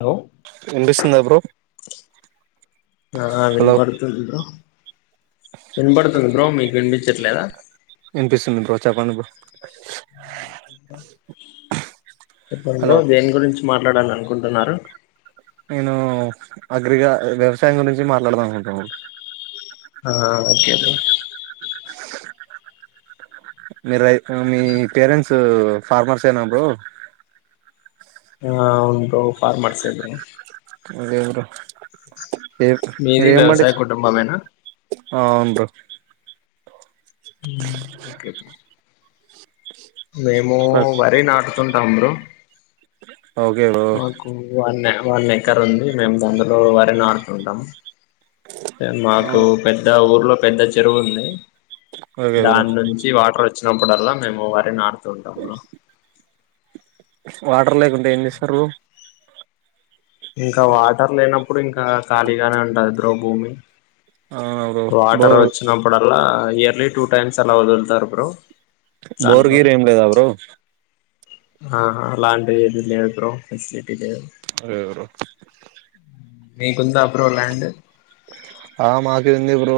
Hello ఇంపిస్తుంద bro ఆ hello విపడుతుంది బ్రో విపడుతుంది బ్రో మీకుపి చెట్లేద వినిపిస్తుంది బ్రో చెప్పండి బ్రో చెప్పండి హలో బ్రో దేని గురించి మాట్లాడలను అనుకుంటున్నారు నేను అగ్రిగా వ్యవసాయం గురించి మాట్లాడదాం అనుకుంటున్నాను ఆ ఓకే మీరు మీ పేరెంట్స్ ఫార్మర్స్ ఏనా బ్రో ఆ అవును బ్రో ఫార్మర్స్ ఏ బ్రో అదే బ్రో ఏ మీది ఇరేం మడి వ్యవసాయ కుటుంబమేనా ఆ అవును బ్రో మ్మ్ ఓకే మేము వరి నాటుతు ఉంటాం బ్రో ఇ మాకు వన్ వన్ ఎకర్ ఉంది మేము దందులో వరి నటుతుంటాము ఆ, మాకు పెద్ద ఊర్లో పెద్ద చెరువు ఉంది ఓకే బ్రో దాన్నుంచి వాటర్ ఒచ్ వచ్చినప్పుడల్లా మేము వరి నాటుతూ ఉంటాము వాటర్ లేకుంటే ఏం చేస్తరూ? ఇంకా వాటర్ లేనప్పుడు ఇంకా ఖాళీగానే ఉంటద్ బ్రో భూమి అవునా బ్రో వాటర్ బోరు ఒచ్చినప్పుడల్లా ఇయర్లీ టూ టైమ్స్ అలా వదులుతారు బ్రో బోర్ దాంట్లో గీర్ ఏం లేదా బ్రో ఆహా అలాంటివి ఏది లేదు బ్రో ఫెసిలిటీ లేదు లేదు బ్రో మీకుందా బ్రో ల్యాండ్ ఆ మాకి వుంది బ్రో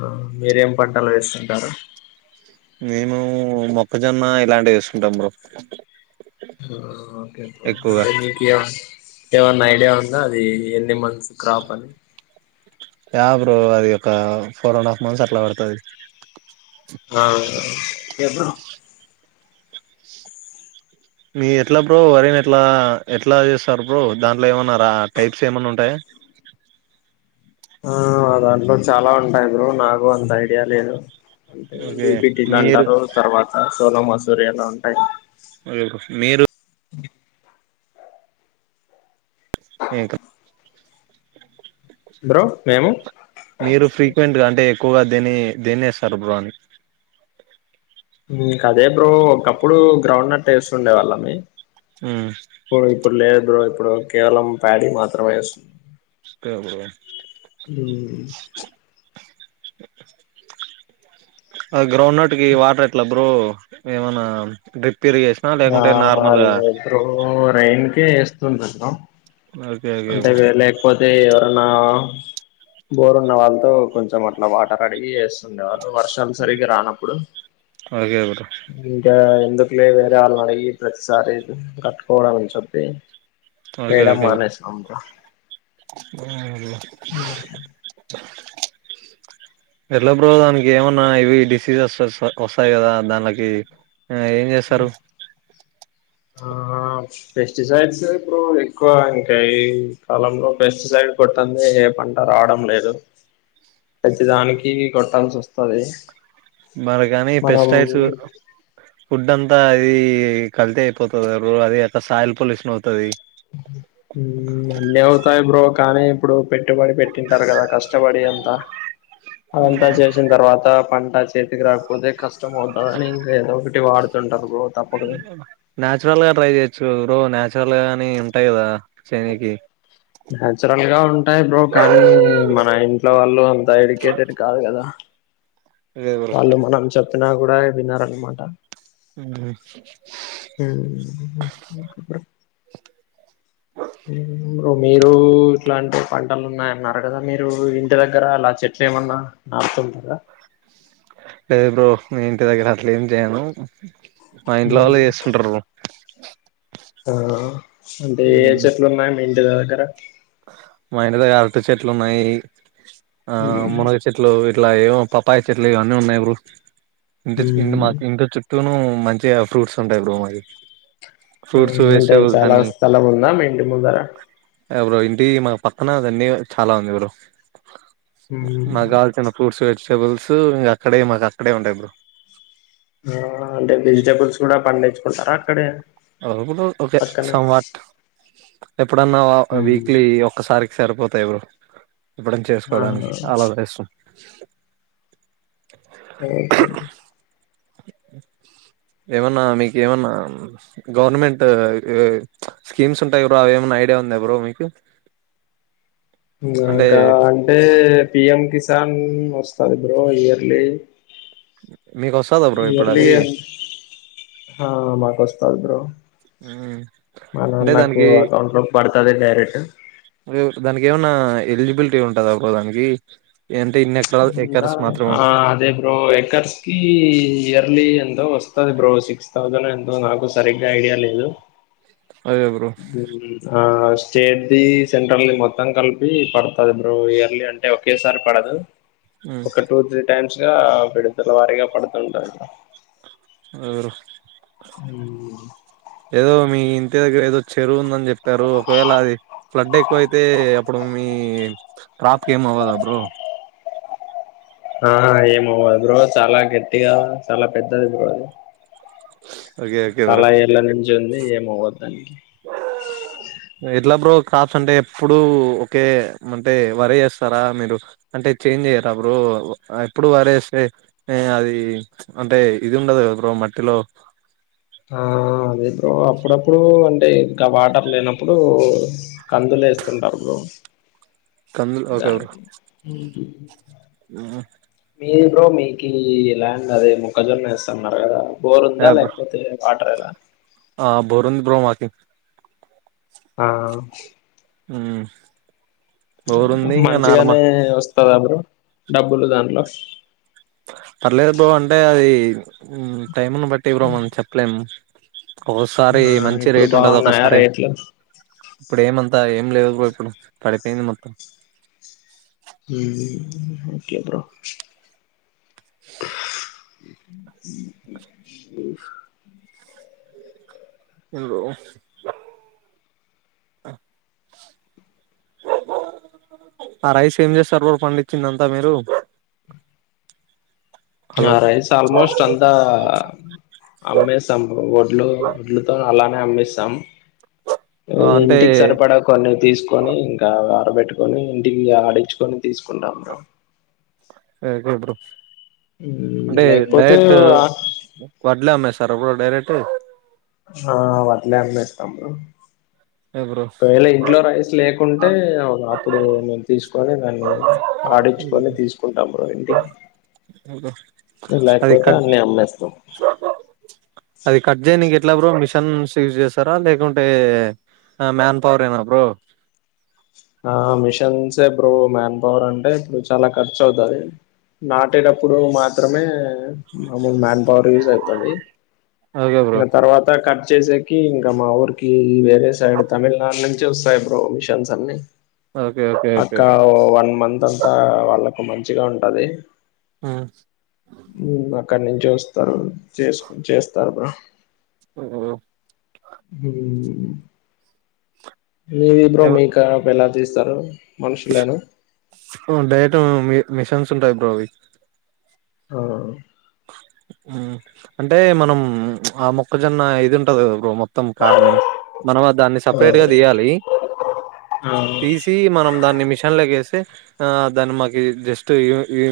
ఆ మీరేం పంటలు వేస్తుంటారు మేము మొక్కజొన్న ఇలాంటివి వేసుకుంటాం బ్రో ఆ ఓకే బ్రో ఎక్కువగా అంటే [unintelligible] ఏమన్నా ఐడియా ఉందా, అది ఎన్ని మంత్స్ క్రాప్ అని? యా బ్రో అది ఒకా ఫోర్ అండ్ హాఫ్ మంత్స్ అట్లా పడుతది అవున ఎప్పుడు బ్రో మీ ఎట్లా బ్రో వరినేట్లా ఎట్లా జెస్తారు బ్రో, దాంట్లో ఏమన్నా రా టైప్స్ ఏమన్నా ఉంటయా? ఆ దాంట్లో చాలా ఉంటాయి బ్రో, నాకు అంత ఐడియా లేదు అంటే ఓకే బీ పి టీ మీరు లంటారు తర్వాత సోన మసూరి అలా ఉంటాయి. మీరు బ ఇంక బ్రో మేము మీరు ఫ్రీక్వెంట్ గా అంటే క్కువ దేని దేన్నేస్తారు బ్రో అని ఇంకదే బ్రో, ఒకప్పుడు గ్రౌండ్ నట్టేస్తుండే వాళ్ళన్ని ఉమ్ బ్రో ఇప్పుడు లేదు బ్రో ఇప్పుడు కేవలం ప్యాడీ మాత్రమే ఎస్తున్నార్ టె బ్రో ఉమ్ అ గ్రౌండ్ నట్ కి వాటర్ ఎట్ల బ్రో, ఏమన్నా డ్రిప్ ఇరిగేషనా ఆ లేకుంటే నార్మల్గా అలెద్ బ్రో రేన్ కే ఏస్తుంరంటనా ఓకే ఓకే బ్రో తే ఎవరన్నా బోరున్న వాళ్ళతో కొంచెం అట్లా వాటర్ అడిగి ఏస్తుండే వాళ్ళు వర్షాలు సరిగా రానప్పుడు ఓకే బ్రో ఇంకా ఎందుకులే వేరే వాళ్ళనడిగి ప్రతిసారి కట్టుకోవడమ్ అన్ చెప్పి ఓకె ఓకే బ్రో ఇంకా ఉమ్ అట్ల ఉమ్ హు ఎట్ల బ్రో దానికి ఏమన్నా ఇవి డిసీజెస్ వస్త ఒస్తాయి కదా దానికి ఆ ఏం జేస్తరు ఆ పెస్ట్ సైడ్స్ ఎ బ్రో, ఇప్పుడు ఎక్కువంటే ఈ కాలంలో పెస్టిసైడ్ కొట్టందే ఏ పంట రావడం లేదు ప్రతి దానికి కొట్టాల్సోస్తది మరి కనీ పెస్టైడ్స్ ఫుడ్ అంత్ అంత అది కల్తీ అయిపోతది అది అక్క సాయిల్ పొల్యూషన్ అవుతది. మ్మ్ అన్నీ అవుతాయి బ్రో కానీ ఇప్పుడు పెట్టుబడి పెట్టింటారు కదా కష్టపడి అంతా. అదంతా చేసిన తర్వాత పంట చేతికి రాకపోతే కష్టం అవుతదని ఇంకా ఏదో ఒకట్ వాడుతుంటారు బ్రో తప్పదు నాచురల్ గా ట్రై చేయచ్ చో బ్రో నాచురల్ గాని ఉంటాయి కదా సేనుకి నచురల్గా ఉన్ టాయి బ్రో కానీ మన ఇంట్లో వాళ్ళు అంత ఎడ్యుకేటెడ్ కాదు కదా. లేదు బ్రో వాళ్ళు మనం చెప్పిన కూడా విన్నారనమాట. ఉహు ఉ ఇంకా బ్రో ఉ బ్రో మీరు ఇట్లాంటి పంటలు ఉన్నాయన్నారు కదా మీరు ఇంటి దగ్గర అలా చెట్లు ట్లు ఏమన్నా నాటుతుంటారా లేద్ బ్రో మీమ్ ఇంటి దగ్గర అట్ల ఎమ్ చేయము. మా ఇంట్లో వాళ్ళు చేస్తుంటారు బ్రో ఆ అంటే ఏ చెట్లు ఉన్నాయి మీ ఇంటి దగ్గర మా ఇంటి దగ్గర అరటి చెట్లు ఉన్నాయి ఆ మునగ చెట్లు అట్లా ఏవో పపాయి చెట్లు ఇవన్నీ ఉన్నాయి బ్రో ఇంటి చ్ ఇంటి చుట్టూ మా ఇంటి చుట్ లోను మంచిగా ఫ్రూట్స్ ఉంటాయి బ్రో మాకి. ఫ్రూట్స్ అంటే వెజిటేబుల్స్ చాలా అన్ని స్థలం ఉందా మీ ఇంటి ముందర బ్రో ఇంటి మా పక్కన దండిగా చాలా ఉంది బ్రో. మాక్ కావాల్సిన ఫ్రూట్సు వెజిటబుల్సు ఇంకా అక్కడే మాకు అక్కడే ఉంటాయి బ్రో. ఫ్రూట్స అక్కడే ఆ అపుడో ఒకే పక్కనే సమ్ వాట్ ఎప్పుడ అన్నా వీక్లీ ఒక్కసారి సరిపోతాయి బ్రో ఎప్పుడన్న ఆ చేసుకోవడానికి అలలానే ఎస్తాం. [inaudible] దే కను [inaudible] ఏమన్నా మీకు ఏమన్నా గవర్నమెంట్ చ్ స్కీమ్స్ ఉంటాయి కదా అవి ఏమన్నా ఐడియా ఉన్ ఉందా బ్రో మీకు అంటే నాకా అంటే పి ఎమ్ కిస్ తన్ వస్తది బ్రో ఇయర్లీ మీకు వస్తదా బ్రో ఇప్పుడు ఇయర్లీ అది ఆ మాకు వస్తది బ్రో మా అంటే నాన్నకు దానికి అకౌంట్ లోకి పడత్ తదా డైరెక్టు దానికి ఏమన్నా ఎలిజిబిలిటీ ఉంటుందా బ్రో దానికి. అంటే ఇన్ని ఎకరా చ్ ఎకర్స్ మాత్రం అదే బ్రో ఏకర్స్ కి ఇయర్లీ ఎంతో వస్త్ వస్తది బ్రో సిక్స్ థౌసండ్ ఎంతో నాకు సరిగ్గా ఐడియా లేదు. అదే బ్రో ఆ స్టేట్దిి సెంట్రల్ది మొత్తం కలిపి పడతది బ్రో ఇయర్లీ అంటే ఒకేసారి పడదు. ఒక టూ త్రీ టైమ్స్ గా విడతల వారీగా పడుతుంటాాది. ఆ ఏదో మీ ఇంటి దగ్గర ఏదో చెరువు ఉందని చెప్పారు, ఒకవేళ అది ఫ్లడ్ ఎక్కువైతే అప్పుడు మీ మీ క్రాప్ కి ఎమ్ అవ్వదా బ్రో ఆ ఏమ్ ఆవ్వదు బ్రో చాలా గట్టిగా చాలా పెద్దది బ్రో అది. ఓకే ఓకే బ్రో జొన్ని ఎమ్ అవ్వదు దానికి [inaudible] ఎట్లా బ్రో క్రాప్స్ అంటే ఎప్పుడు ఒకే అంటే వరే వేస్తారా మీరు. అంటే చేంజ్ చేయ్యరా బ్రో ఎప్పుడు వారే వేస్తే అది అంటే ఇది ఉండదు కాదా. బ్రో మట్టిలో ఆ అదే బ్రో అప్పుడప్పుడు అంటే ఇంకా వాటర్ లేనప్పుడు కందులు వేస్తుంటారు బ్రో కందులు ఓకే బ్రో దానికి మీ బ్రో మీకు ఈ ల్యాండ్ అదే మక్కజొన్నవెస్తంన్నారు కదా బోరు ఉందా యా బ్రో లేకపోతే వాటర్ ఎలా ఆ బోర్ ఉంది బ్రో మాకి ఆ హు మంచిగానే వస్తందా బ్రో డబ్బులు దాంట్లో పర్లేదు బ్రో అంటే అది టైంను బట్టి బ్రో మనం చెప్పలేం ఒకసారి ఆ మంచి ఇప్పుడు రేట్ ఉంటది బాగున్నాయా ఒకసారి రేట్లు ఇప్పుడు ఏము అ ఏం లేదు కూడా ఇప్పుడు పడిపోయింది మొత్తం ఓకే బ్రో హలో ఆ రైస్ ఏం చేస్తారు పండించింది అంతా మీరు ఆ హలో రైస్ ఆల్మోస్ట్ అంతా అమ్మేస్తాం బ్రో వడ్లు వడ్లుతో అలా అమేస్తాం ఆ అంటే ఇంటికి సరిపడా కొని తీసుకొని ఇంకా ఆరబెట్టుకొని ఇంటికి ఆడించుకొని తీసుకుంటాం ఓకే బ్రో అంటే లేకపోతే డైరెక్ట్డై వడ్లే అమ్మే సరే పో డైరెక్ట్ ఆ వడ్లే అమ్మేస్తాం బ్రో ఏ బ్రో ఒకేళ ఇంట్లో రైస్ లేక పో కుంటే అప్పుడు తీసుకొని దాన్ని ఆడించుకొని తీసుకుంటాము ఇంటికి అది లేకపోతే కట్ అన్నీ అమ్మేస్తాం అది కట్ చేయనికి ఎట్లా బ్రో మిషన్స్ సిజ్ చేస్తారా లేకుంటే మ్యాన్ పవర్ ఏనా బ్రో ఆ మిషన్స్ ఇప్పుడు మ్యాన్ పవర్ అంటే ఇప్పుడు చాలా ఖర్చు అవుతుది నాటేటప్పుడు మాత్రమే మామూలు మ్యాన్ పవర్ యూజ్ అవుతుంది ఓకే బ్రో ఇంకా తర్వాత కట్ చేసేకి ఇంకా మా ఊరికి వేరే సైడ్ తమిళనాడు నుంచి చూస్తాయి బ్రో మిషన్స్ అన్ని ఓకే ఓకే పక్క ఓకే వన్ మంత్ అంతంతా వాళ్ళకు మంచిగా ఉంటది ఆ మ్ అక్కడి నుంచి వస్తారు చేసుకు చేస్తారు బ్రో ఓఓ మీ వి బ్రో మీకా ఎలా తీస్తారు మనుషులేనా డైట మిషన్స్ ఉంటాయి బ్రో ఆహా అంటే మనం ఆ మొక్కజొన్న ఇది ఉంటది కదా బ్రో మొ మొత్తం కార్ని మనం దాన్ని ఆ సపరేట్ గా తీయాలి ఆ తీసి మనం దాన్ని మిషన్ల కేసి ఆ దాని మాకి జస్ట్ ఇ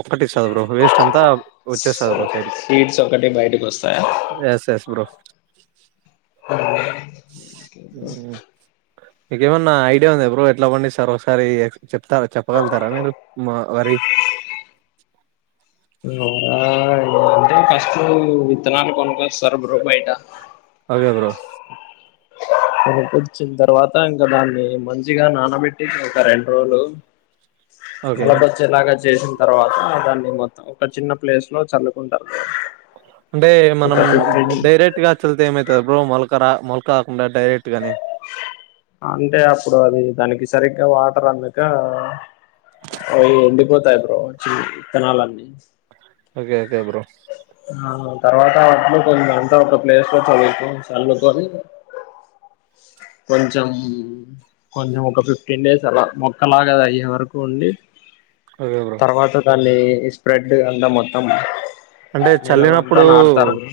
ఒక్కటి ఇస్తుంది బ్రో వేస్ట్ అంతా వచ్చేస్తాది బ్రో సైడ్ కి సీడ్స్ ఒకటి బయటకు వస్తాయా ఎస్ ఎస్ బ్రో హు మీకేమన్నా ఐడియా ఉంది ఎ బ్రో ఎట్లా పండిస్తారొ ఒకసారి చెప్తారా చెప్పగలుతారా మీరు వరి అంటే ఫస్ట్ విత్తనాలు కొనుక్కొస్తారు బ్రో బయట అవే బ్రో కొనుక్కొచ్చిన తర్వాత ఇంకా దాన్ని మంచిగా నానబెట్టింది ఒక రెండు రోజులు ఓకే మొలకొచ్చేలాగ చేసిన తర్వాత దాన్ని మొత్తం ఒక చిన్న ప్లేస్ లో చల్లుకుంటారు అంటే ఒక మనం ఫిఫ్టీన్ డైరెక్ట్ గా చళ్తే ఏమైతది బ్రో మోలక రా మొల కాకుండా డైరెక్ట్ గానే అంటే అప్పుడు అది దానికి సరిగ్గా వాటర్ అందక అవి ఎండిపోతాయి బ్రో చి విత్తనాలన్నీ ఓకే ఓకే బ్రో ఆ తర్వాత అట్లు కొ అంతా ఒక ప్లేస్ లో చల్లుకు చల్లుకొని కొంచెం కొంచెం ఒక ఫిఫ్టీన్ డేస్ అలా మొక్కలాగా అది అయ్యే వరకు ఉండి అదే బ్రో మళ్ళీ ఈ స్ప్రెడ్ అంతా మొత్తం అంటే నెలలంతా చల్లినప్పుడు నాడుతారు బ్రో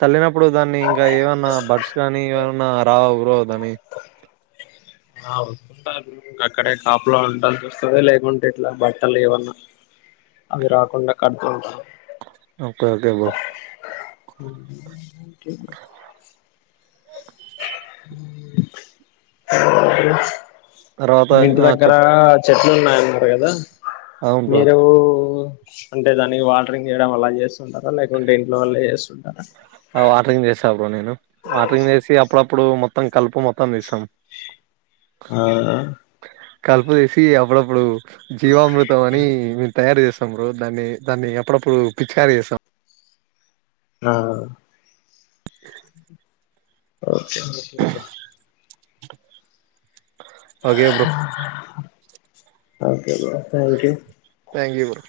చల్లినప్పుడు దాన్ని ఇంకా ఏమన్నా బర్డ్స్ గానీ ఏవన్ న్న రావ బ్రో దాని ఆ వస్తాయి ఇంకా అక్కడే కాపులా ఉండాల్సి వస్తది లేకుంటే ఇట్లా బట్టలు ఏవన్నా అవి రాకుండా కడతాం బ్రో ఒకే ఓకె బ్రో తర్వాత మీ ఇంటి ఆ దగ్గర చెప్ చెట్లు ఉన్నాయి అన్నారు కదా అవును బ్రో మీరు అంటే దానికి వాటరింగ్ చేయడం అలా చేస్తుంటారా లేకుంటే ఇంట్లో వాల్లే చేస్తుంటారా ఆ వాటరింగ్ చేస్తా బ్రో నేను వాటరింగ్ చేసి అప్పుడప్పుడు మొత్తం కలుపు మొత్తం తీసాం స ఆ కలుపు తీసి అప్పుడప్పుడు జీవామృతం అని మేము తయారు చేస్ త్త బ్రో దాన్ని దాన్ని ఎప్పుడప్పుడు పిచికారి చేస్తాం ఆ okay okay bro okay bro okay బ thank you thank you bro